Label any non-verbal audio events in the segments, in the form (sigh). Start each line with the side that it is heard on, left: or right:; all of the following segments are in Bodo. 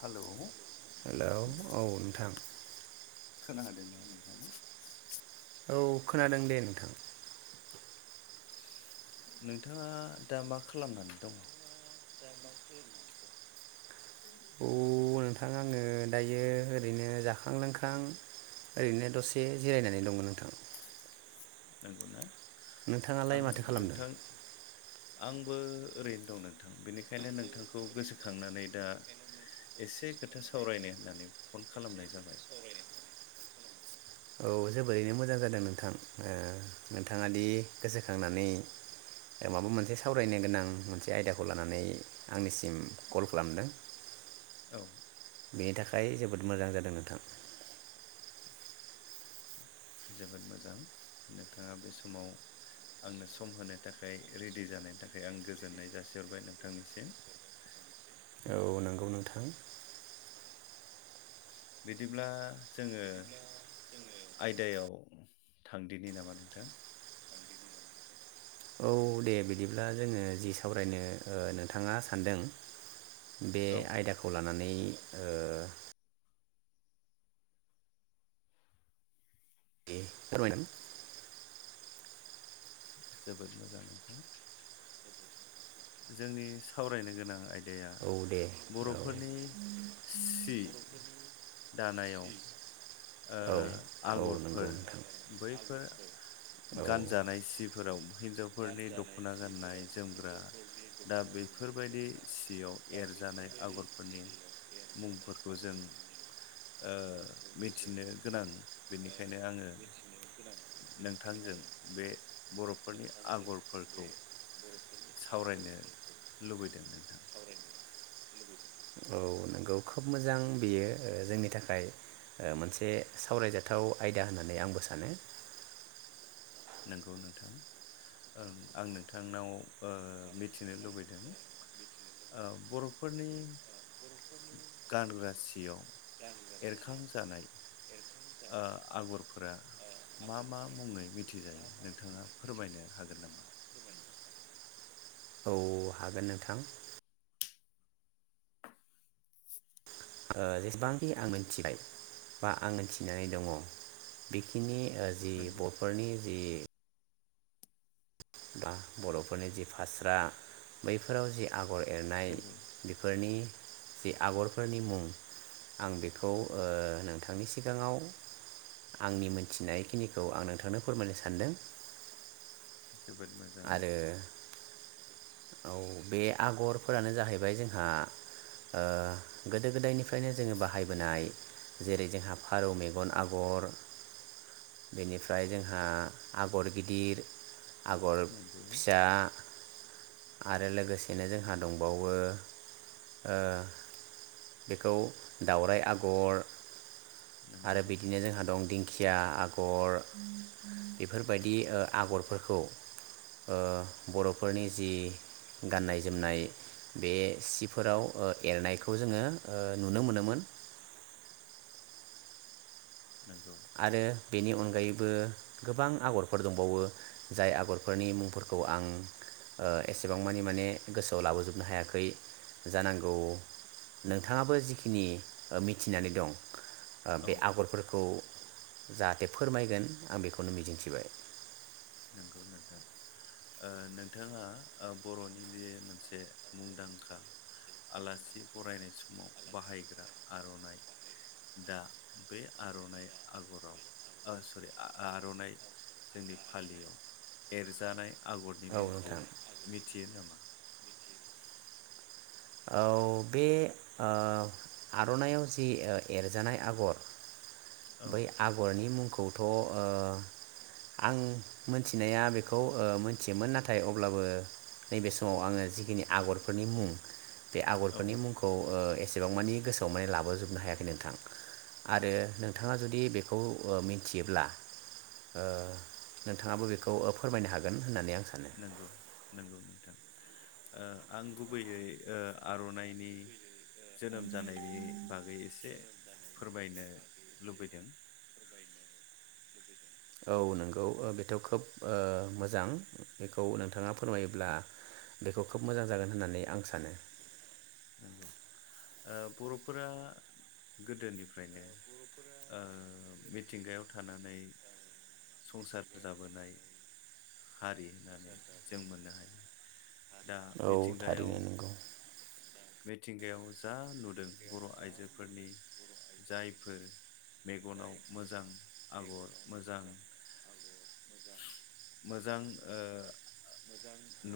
left: हेलौ
right: हेलौ औ नोंथां?
left: (unintelligible)
right: औ खोनादों दे नोंथां।
left: नोंथाङा दा मा खालामनानै दङ?
right: औ नोंथां आङो। दायो ओरैनो जाखां लोंखां ओरैनो दसे जिरायनानै दंमोन नोंथां।
left: नंगौना?
right: नोंथाङालाय
left: आं
right: माथो खालामदों?
left: नोंथां आंबो ओरैनो दं नोंथां बेनिखायनो नोंथांखौ गोसोखांनानै दा एसे खोथा सावरायनो होननानै फन खालामनाय जाबाय।
right: औ जोबोरैनो मोजां जादों नोंथां ओ नोंथाङा दि गोसोखांनानै माबा मोनसे सावरायनो गोनां मोनसे आयदाखौ लानानै आंनिसिम कल खालामदों
left: औ
right: बेनि थाखाय जोबोद मोजां जादों नोंथां।
left: जोबोद मोजां नोंथाङा बे समाव आंनो सम होनो थाखाय रेडि जानायनि थाखाय आं गोजोननाय जासिहरबाय नोंथांनिसिम।
right: उ नोंथां
left: बिदिब्ला जोङो आयदायाव थांदिनि नामा नोंथां
right: औ दे बिदिब्ला जोङो जि सावरायनो ओ नोंथाङा सानदों बे
left: औ
right: आयदाखौ लानानै नै ओ (unintelligible)
left: जोबोद मोजां नोंथां जोंनि सावरायनो गोनां आयदा
right: औ दे औ
left: सि दानायाव ओ
right: औ औ
left: आगरफोर
right: नंगौ नोंथां
left: बैफोर
right: औ
left: गानजानाय सिफोराव फोरनि दख'ना गाननाय जोमग्रा दा बेफोरबायदि सियाव एरजानाय आगरफोरनि मुंफोरखौ जों मिथिनो गोनां बेनिखायनो आङो नोंथांजों बे बर'फोरनि आगरफोरखौ सावरायनो लुबैदों नोंथां
right: औ नंगौ खोब मोजां बेयो ओ जोंनि थाखाय ओ मोनसे सावरायजाथाव आयदा होननानै आंबो सानो
left: नंगौ नोंथां आं नोंथांनाव ओ मिथिनो लुबैदों बर'फोरनि गानग्रा सियाव एरखांजानाय आगरफोरा मा मा मुङै मि मिथिजायो नोंथाङा फोरमायनो हागोन नामा
right: औ हागोन नोंथां ओ जेसेबांखि आं मोनथिबाय बा आं मिथिनानै दङ बेखिनि जि
left: नंगौ
right: बर'फोरनि जि बा बर'फोरनि जि फास्रा बैफोराव जि आगर एरनाय
left: नंगौ
right: बेफोरनि जि आगरफोरनि मुं आं बेखौ ओ नोंथांनि सिगाङाव आंनि मोनथिनाय खिनिखौ आं नोंथांनो फोरमायनो सानदों
left: जोबोद मोजां
right: आरो औ बे आगरफोरानो जाहैबाय जोंहा ओ गोदो गोदायनिफ्रायनो जोङो बाहायबोनाय जेरै जोंहा फारौ मेगन आगर बेनिफ्राय जोंहा आगर गिदिर आगर
left: नंगौ
right: फिसा आरो लोगोसेनो जोंहा दंबावो ओ बेखौ दावराइ आगर
left: नंगौ
right: आरो बिदिनो जोंहा दं दिं दिंखिया आगर बेफोरबायदि आगरफोरखौ ओ बर'फोरनि जि गाननाय जोमनाय बे सिफोराव एरनायखौ जोङो नुनो मोनोमोन
left: नंगौ
right: आरो बेनि अनगायैबो बो गोबां आगरफोर दंबावो जाय आगरफोरनि मुंफोरखौ आं ओ एसेबांमानि माने गोसोआव लाबोजोबनो हायाखै जानांगौ नोंथाङाबो जिखिनि मिथिनानै दं
left: औ
right: बे आगरफोरखौ जाहाथे फोरमायगोन आं बेखौनो मिजिंथिबाय
left: ओ नंगौ नोंथां नोंथाङा बर'नि ज मोनसे मुंदांखा आलासि फरायनाय समाव बाहायग्रा आर'नाइ दा बे आर'नाइ आगराव सरि आर'नाइ जोंनि फालियाव एरजानाय आगरनि
right: औ
left: मुंखौ
right: नोंथां
left: मिथियो नामा
right: औ बे ओ आर'नाइआव जि एरजानाय आगर
left: औ
right: बै आगरनि मुं आंखौथ' ओ आं मिथिनाया बेखौ मोनथियोमोन नाथाय अब्लाबो नैबे समाव आङो जिखिनि आगरफोरनि मुं बे
left: औ
right: आगरफोरनि मुंखौ ओ एसेबां मानि गोसोआव माने लाबोजोबनो हायाखै नोंथां आरो नोंथाङा जुदि बेखौ मिथियोब्ला नोंथाङाबो बेखौ फोरमायनो हागोन होननानै आं सानो
left: नंगौ नंगौ नोंथां ओ आं गुबैयै ओ आर'नाइनि जोनोम जानायनि बागै एसे फोरमायनो लुबैदों
right: औ नोंगौ बेथ' खोब ओ मोजां बेखौ नोंथाङा फोरमायोब्ला बेखौ खोब मोजां जागोन होननानै आं सानो।
left: नंगौ ओ बर'फोरा गोदोनिफ्रायनो मिथिंगायाव थानानै संसार जाबोनाय हारि होननानै जों मोननो हायो। दा
right: औ
left: मिथिंगायाव
right: थारैनो नंगौ।
left: मिथिंगायाव जा नुदों बर' आइजोफोरनि जायफोर मेगनाव मोजां आगर मोजां मोजां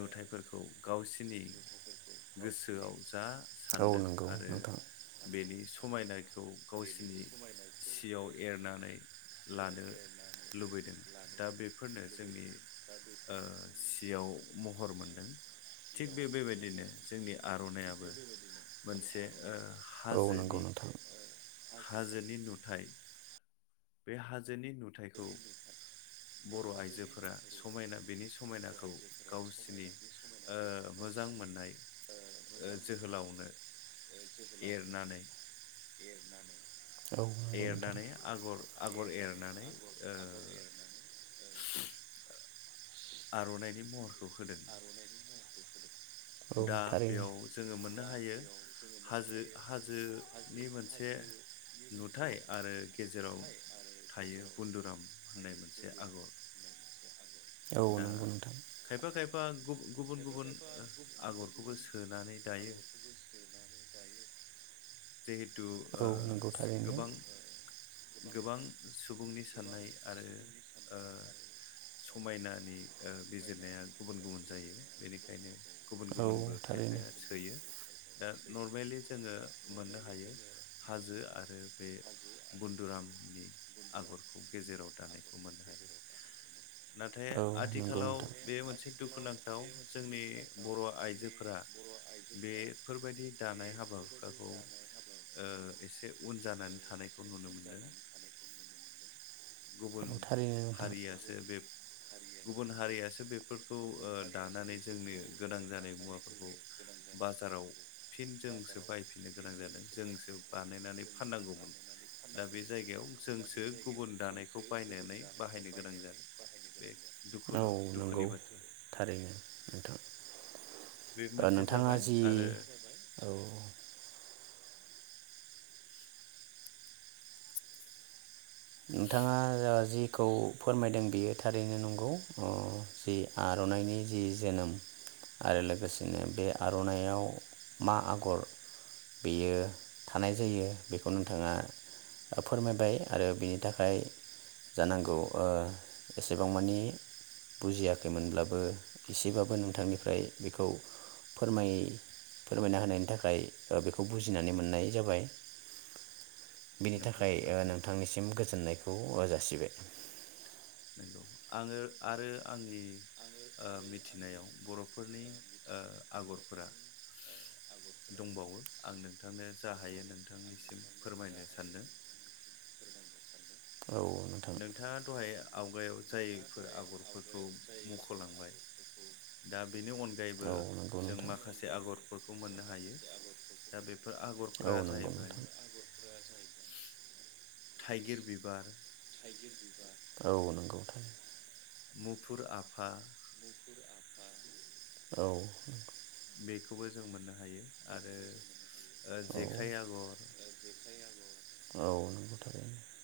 left: नुथायफोरखौ गावसिनि गोसोआव जा
right: औ
left: सानदों
right: नंगौ
left: आरो
right: नोंथां
left: बेनि समायनाखौ गावसिनि सियाव एरनानै लानो लुबैदों दा बेफोरनो जोंनि सियाव महर मोनदों थिग बे बेबायदिनो जोंनि आर'नाइआबो। मोनसे ओ
right: औ नंगौ
left: हाजोनि
right: नोंथां
left: हाजोनि नुथायाइ बे हाजोनि नुथायखौ बर' आइजोफोरा समायना बेनि समायनाखौ गावसिनि मोजां मोननाय जोहोलावनो एरनानै
right: औ
left: एरनानै आगर आगर एरनानै ओ आर'नाइनि महरखौ होदों
right: औ
left: दा
right: थारैनो
left: बेयाव जोङो मोन नो हायो हाजो हाजोनि मोनसे नुथाइ आरो गेजेराव थायो बुन्दुराम होननाय मोनसे आगर
right: औ नंगौ नोंथां
left: बा गुब गुबुन गुबुन आगरखौबो सोनानै दायो जे जिहेथु
right: औ
left: ओ
right: नंगौ थारैनो
left: गोबां गोबां सुबुंनि साननाय आरो ओ समायनानि ओ बिजिरनाया गुबुन गुबुन जायो बेनिखायनो। गुबुन
right: औ
left: गुबुनबो
right: थारैनो
left: खायफाया सोयो दा नर्मेलि जोङो मोननो हायो हाजो आरो बे बुनन्दुरामनि आगरखौ गेजेराव दानायखौ मोननो हायो नाथाय
right: औ नंगौ
left: आथिखालाव
right: नोंथां
left: बे मोनसे दुखुनांथाव जोंनि बर' आइजोफोरा बेफोरबायदि दानाय हाबा खौ ओ एसे उन जानानै थानायखौ नुनो मोनदों। गुबुन
right: औ थारैनो नोंथां
left: हारियासो बे गुबुन हारियासो बेफोरखौ ओ दानानै जोंनि गोनां जानाय मुवाफोरखौ बाजाराव फिन जोंसो बायफिन नो गोनां जादों जोंसो बानायनानै फाननांगौमोन दा बे जायगायाव जोंसो गुबुन दानायखौ बायनानै बाहायनो गोनां जादों बे दुखु
right: औ नंगौ
left: दुखुनि बाथ्रा
right: थारैनो नोंथां
left: बे मोनसे
right: नोंथाङा
left: जाबाय
right: जि
left: आरो
right: औ नोंथाङा जिखौ फोरमायदों बियो थारैनो नंगौ ओ जि आर'नाइनि जि जोनोम आरो लोगोसेनो बे आर'नाइाव मा आगर बेयो थानाय जायो बेखौ नोंथाङा फोरमायबाय आरो बिनि थाखाय जानांगौ ओ एसेबां मानि बुजियाखैमोनब्लाबो एसेबाबो नोंथांनिफ्राय बेखौ फोर फोरमायना होनायनि थाखाय बेखौ बुजिनानै मोननाय जाबाय बिनि ओ
left: नोंगौ
right: थाखाय
left: नोंथां
right: नोंथांनिसिम गोजोननायखौ सिबाय
left: आङो आरो आंनि ओ मिथिनायाव बर'फोरनि आगरफोरा दंबावो आं नोंथांनो जा हायो नोंथांनिसिम फोरमायनो सानदों।
right: औ नोंथां
left: नोंथाङा दहाय आवगायाव जायफोर आगरफोरखौ मुख'लांबाय दा बेनि अनगायैबो
right: औ नंगौ
left: जों
right: नोंथां
left: माखासे आगरफोरखौ मोननो हायो दा बेफोर
right: औ
left: आगरफोरा
right: नंगौ
left: जाहैबाय
right: नोंथां
left: थाइगिर बिबार
right: औ नंगौ थारैनो
left: मुफुर आफा
right: औ नंगौ
left: बेखौबो जों मोननो हायो आरो ओ जेखाइ
right: औ
left: आगर
right: औ नंगौ थारैनो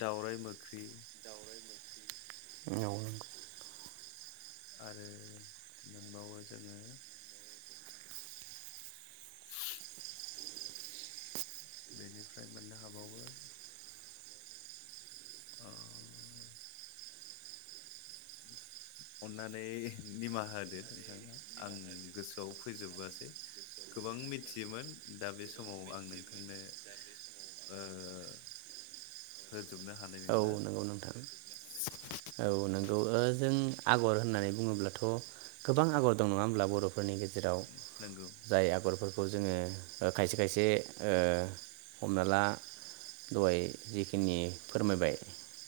left: दावराइ मोख्रेब
right: औ नंगौ औ
left: आरो मोनबावो जोङो (inaudible) बेनिफ्राय मोननो हाबावो आरो अननानै निमाहा होदो नोंथाङा आं गोसोआव फैजोबासै गोबां मिथियोमोन दा बे समाव आं नोंथांनो ओ होजोबनो हानाय
right: औ
left: नंला
right: नंगौ नोंथां औ नोंगौ (unintelligible) जों आगर होननानै बुङोब्लाथ' गोबां आगर दं नङा होमब्ला बर'फोरनि गेजेराव
left: नंगौ
right: जेराव जाय आगर बे खौ जोङो खायसे खायसे ओ हमना ला दहाय जिखिनि फोरमायबाय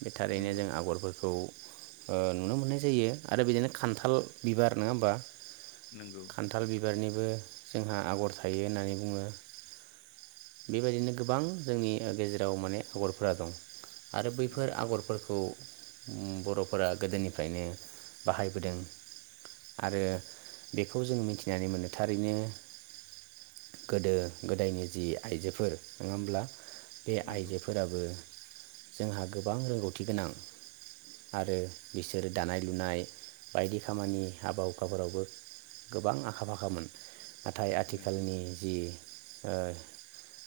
right: बे थारैनो
left: नंगौ
right: जों आगरफोरखौ ओ नुनो मोननाय जायो आरो बिदिनो खान्थाल बिबार नङा होमबा
left: नंगौ
right: खान्थाल बिबारनि बो जोंहा आगर थायो होननानै बुङो बेबायदिनो गोबां जोंनि गेजेराव माने आगरफोरा दं आरो बैफोर
left: नंगौ
right: आगरफोरखौ बर'फोरा गोदोनिफ्रायनो बाहायबोदों आरो बेखौ जों मिथिनानै मोनो थारैनो गोदो गोदायनि जि आइजोफोर नङा होमब्ला बे
left: नंगौ
right: आइजोफोराबो जोंहा गोबां रोंगौथि गोनां आरो बिसोरो दानाय लुनाय बायदि खामानि हाबा हुखाफोरावबो गोबां आखा फाखामोन नाथाय
left: नंगौ
right: आथिखालनि जि ओ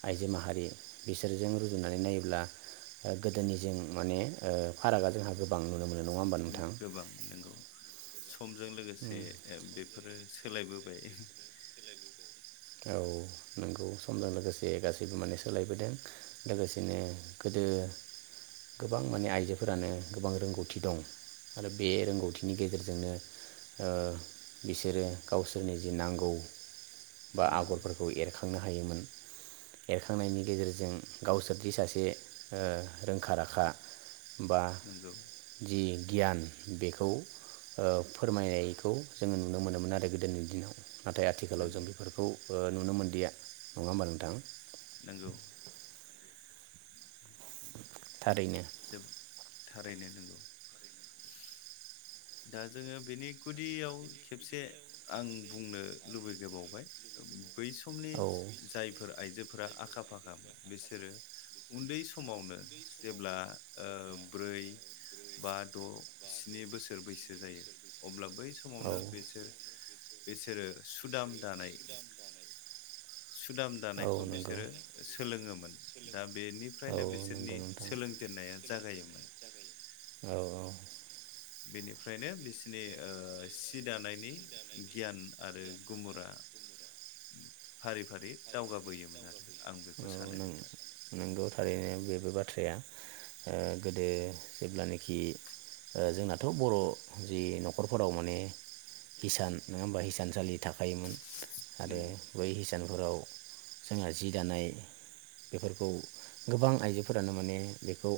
right: आइजो माहारि बिसोरजों रुजुनानै नायोब्ला गोदोनि जों माने ओ फारागा जोंहा गोबां नुनो मोनो नङा होमबा नोंथां
left: गोबां नंगौ सम जों लोगोसे
right: उम
left: बेफोरो सोलायबो (unintelligible)
right: औ नंगौ समजों लोगोसे गासैबो माने सोलायबोदों लोगोसेनो गोदो गोबां माने आइजोफोरानो गोबां रोंगौथि दं आरो बे रोंगौथिनि गेजेरजोंनो बिसोरो गावसोरनि जि नांगौ बा
left: नंगौ
right: आगरफोरखौ एरखां एखांनो हायोमोन एरखांनायनि गेजेरजों गावसोरदि सासे ओ रोंखा राखा बा
left: नंगौ
right: जि गियान बेखौ ओ फोरमायनायखौ जोङो नुनो मोनोमोन आरो गोदोनि दिनाव नाथाय आथिखालाव जों
left: नंगौ
right: नुनो मोनदिया नङा होमबा नोंथां
left: नंगौ
right: (inaudible)
left: जोब थारैनो नोंगौ दा जोङो बेनि गुदियाव खेबसे आं बुंनो लुबैगोबावबाय बै समनि
right: औ
left: जायफोर आइजोफोर फोर आखा फाखामोन बिसोरो उन्दै समावनो जेब्ला ओ ब्रै बा द' स्नि बोसोर बैसो जायो अब्ला बै
right: औ
left: समावनो बिसोर बिसोरो सुदाम दानाय
right: दानाय
left: सुदाम दानायखौ बिसोरो सोलोङोमोन दा
right: औ
left: बेनिफ्रायनो
right: नंगौ
left: बिसोरनि
right: नोंथां
left: सोलों जेननाया जागायोमोन
right: औ
left: बेनिफ्रायनो बिसिनि ओ सि दानायनि गियान आरो गुमुरा फारि फारि दावगाबोयोमोन आरो आं बेखौ
right: औ
left: सानो
right: नं
left: नोंथां
right: नंगौ थारैनो बेबो बाथ्राया ओ गोदो जेब्लानाखि जोंनाथ' बर' जि न'खरफोराव माने हिसान नङा होमबा हिसानसालि थाखोमोन आरो
left: नंगौ
right: बै हिसानफोराव (inaudible) जोंहा जि दानाय बेफोरखौ गोबां आइजोफोरानो माने बेखौ